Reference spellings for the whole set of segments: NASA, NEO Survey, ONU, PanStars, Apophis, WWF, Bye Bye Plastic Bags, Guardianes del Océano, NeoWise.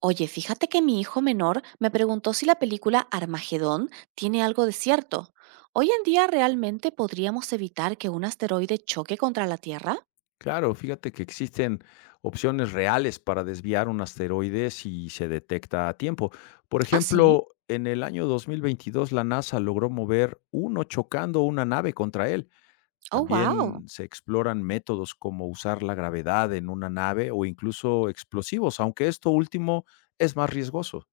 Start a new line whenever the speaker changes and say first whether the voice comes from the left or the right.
right: Oye, fíjate que mi hijo menor me preguntó si la película Armagedón tiene algo de cierto. ¿Hoy en día realmente podríamos evitar que un asteroide choque contra la Tierra?
left: Claro, fíjate que existen opciones reales para desviar un asteroide si se detecta a tiempo. Por
right: ¿Ah, sí?
left: ejemplo, en el año 2022 la NASA logró mover uno chocando una nave contra él.
right: Oh, wow.
left: También se exploran métodos como usar la gravedad en una nave o incluso explosivos, aunque esto último es más riesgoso.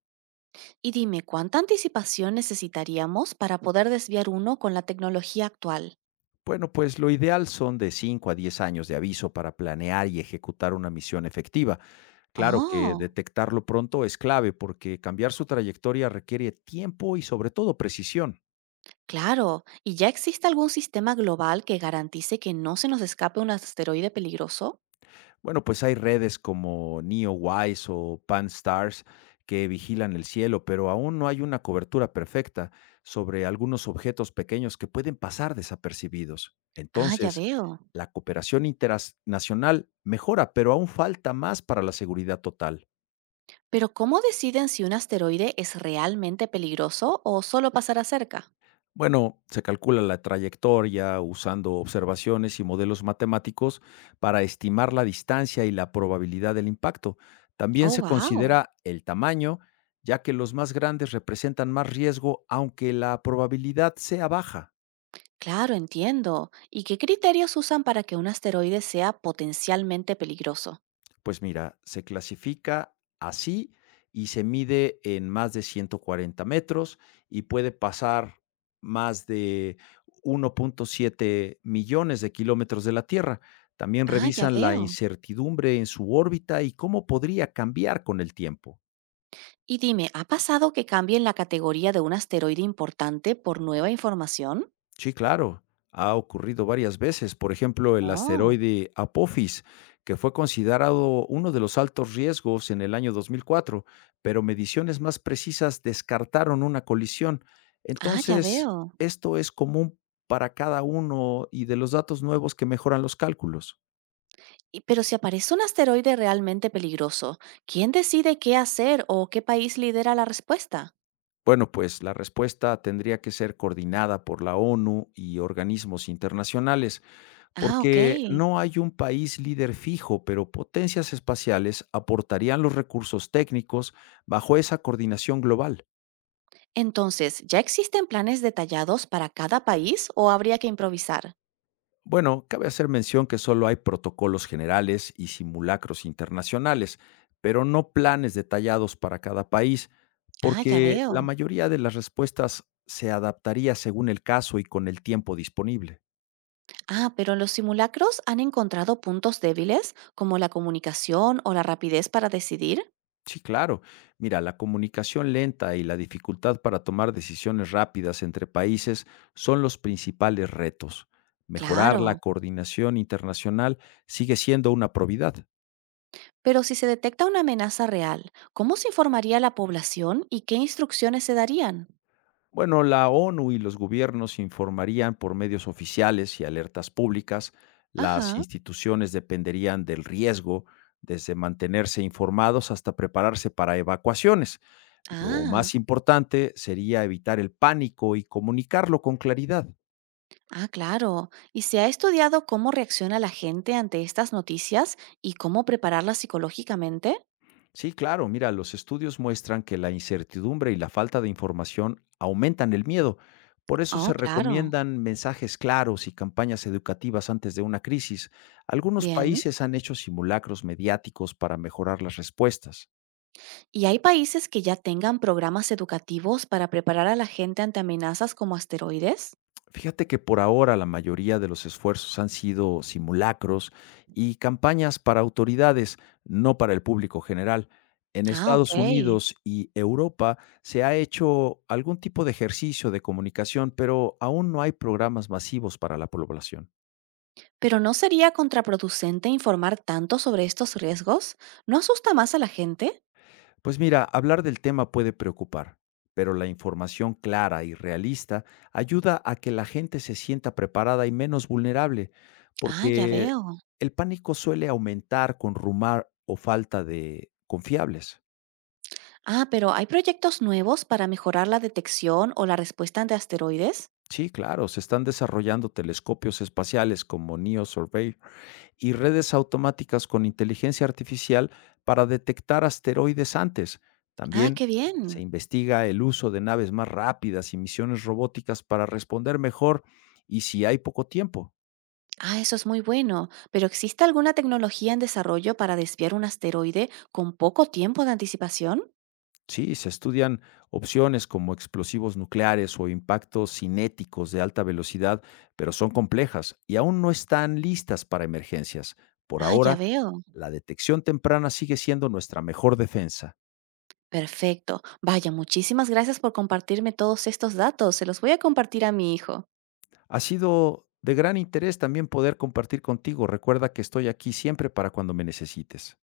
right: Y dime, ¿cuánta anticipación necesitaríamos para poder desviar uno con la tecnología actual?
left: Bueno, pues lo ideal son de 5 a 10 años de aviso para planear y ejecutar una misión efectiva. Claro que
right: Oh,
left: detectarlo pronto es clave porque cambiar su trayectoria requiere tiempo y sobre todo precisión.
right: claro. ¿Y ya existe algún sistema global que garantice que no se nos escape un asteroide peligroso?
left: Bueno, pues hay redes como NeoWise o PanStars que vigilan el cielo, pero aún no hay una cobertura perfecta sobre algunos objetos pequeños que pueden pasar desapercibidos.
right: Ah, ya
left: Entonces,
right: veo.
left: la cooperación internacional mejora, pero aún falta más para la seguridad total.
right: Pero ¿cómo deciden si un asteroide es realmente peligroso o solo pasará cerca?
left: Bueno, se calcula la trayectoria usando observaciones y modelos matemáticos para estimar la distancia y la probabilidad del impacto. También
right: Oh,
left: se
right: wow.
left: considera el tamaño, ya que los más grandes representan más riesgo, aunque la probabilidad sea baja.
right: Claro, entiendo. ¿Y qué criterios usan para que un asteroide sea potencialmente peligroso?
left: Pues mira, se clasifica así y se mide en más de 140 metros y puede pasar más de 1.7 millones de kilómetros de la Tierra. También
right: Ah, ya
left: revisan la
right: veo.
left: incertidumbre en su órbita y cómo podría cambiar con el tiempo.
right: Y dime, ¿ha pasado que cambien la categoría de un asteroide importante por nueva información?
left: Sí, claro, ha ocurrido varias veces. Por ejemplo, el
right: Oh,
left: asteroide Apophis, que fue considerado uno de los altos riesgos en el año 2004, pero mediciones más precisas descartaron una colisión.
right: ah, ya
left: Entonces,
right: veo.
left: esto es común para cada uno y de los datos nuevos que mejoran los cálculos.
right: Pero si aparece un asteroide realmente peligroso, ¿quién decide qué hacer o qué país lidera la respuesta?
left: Bueno, pues la respuesta tendría que ser coordinada por la ONU y organismos internacionales.
right: Ah, ok.
left: Porque no hay un país líder fijo, pero potencias espaciales aportarían los recursos técnicos bajo esa coordinación global.
right: Entonces, ¿ya existen planes detallados para cada país o habría que improvisar?
left: Bueno, cabe hacer mención que solo hay protocolos generales y simulacros internacionales, pero no planes detallados para cada país,
right: Ah, ya
left: porque la
right: veo.
left: mayoría de las respuestas se adaptaría según el caso y con el tiempo disponible.
right: Ah, pero en los simulacros han encontrado puntos débiles como la comunicación o la rapidez para decidir.
left: Sí, claro. Mira, la comunicación lenta y la dificultad para tomar decisiones rápidas entre países son los principales retos. Mejorar la
right: Claro.
left: coordinación internacional sigue siendo una probidad.
right: Pero si se detecta una amenaza real, ¿cómo se informaría a la población y qué instrucciones se darían?
left: Bueno, la ONU y los gobiernos informarían por medios oficiales y alertas públicas. Las
right: Ajá.
left: instituciones dependerían del riesgo, desde mantenerse informados hasta prepararse para evacuaciones. Lo
right: Ah,
left: más importante sería evitar el pánico y comunicarlo con claridad.
right: ah, claro. ¿Y se ha estudiado cómo reacciona la gente ante estas noticias y cómo prepararla psicológicamente?
left: Sí, claro, mira, los estudios muestran que la incertidumbre y la falta de información aumentan el miedo. Por eso
right: Oh,
left: se
right: claro.
left: recomiendan mensajes claros y campañas educativas antes de una crisis. Algunos
right: Bien.
left: países han hecho simulacros mediáticos para mejorar las respuestas.
right: ¿Y hay países que ya tengan programas educativos para preparar a la gente ante amenazas como asteroides?
left: Fíjate que por ahora la mayoría de los esfuerzos han sido simulacros y campañas para autoridades, no para el público general. En
right: Ah, ok.
left: Estados Unidos y Europa se ha hecho algún tipo de ejercicio de comunicación, pero aún no hay programas masivos para la población.
right: Pero ¿no sería contraproducente informar tanto sobre estos riesgos? ¿No asusta más a la gente?
left: Pues mira, hablar del tema puede preocupar, pero la información clara y realista ayuda a que la gente se sienta preparada y menos vulnerable,
right: Ah, ya
left: porque
right: veo.
left: el pánico suele aumentar con rumor o falta de confiables.
right: Ah, pero ¿hay proyectos nuevos para mejorar la detección o la respuesta ante asteroides?
left: Sí, claro, se están desarrollando telescopios espaciales como NEO Survey y redes automáticas con inteligencia artificial para detectar asteroides antes.
right: Ah,
left: También
right: qué
left: se
right: bien.
left: investiga el uso de naves más rápidas y misiones robóticas para responder mejor y si hay poco tiempo.
right: Ah, eso es muy bueno. Pero ¿existe alguna tecnología en desarrollo para desviar un asteroide con poco tiempo de anticipación?
left: Sí, se estudian opciones como explosivos nucleares o impactos cinéticos de alta velocidad, pero son complejas y aún no están listas para emergencias. Por
right: Ah, ya
left: ahora,
right: veo.
left: la detección temprana sigue siendo nuestra mejor defensa.
right: Perfecto. Vaya, muchísimas gracias por compartirme todos estos datos. Se los voy a compartir a mi hijo.
left: Ha sido de gran interés también poder compartir contigo. Recuerda que estoy aquí siempre para cuando me necesites.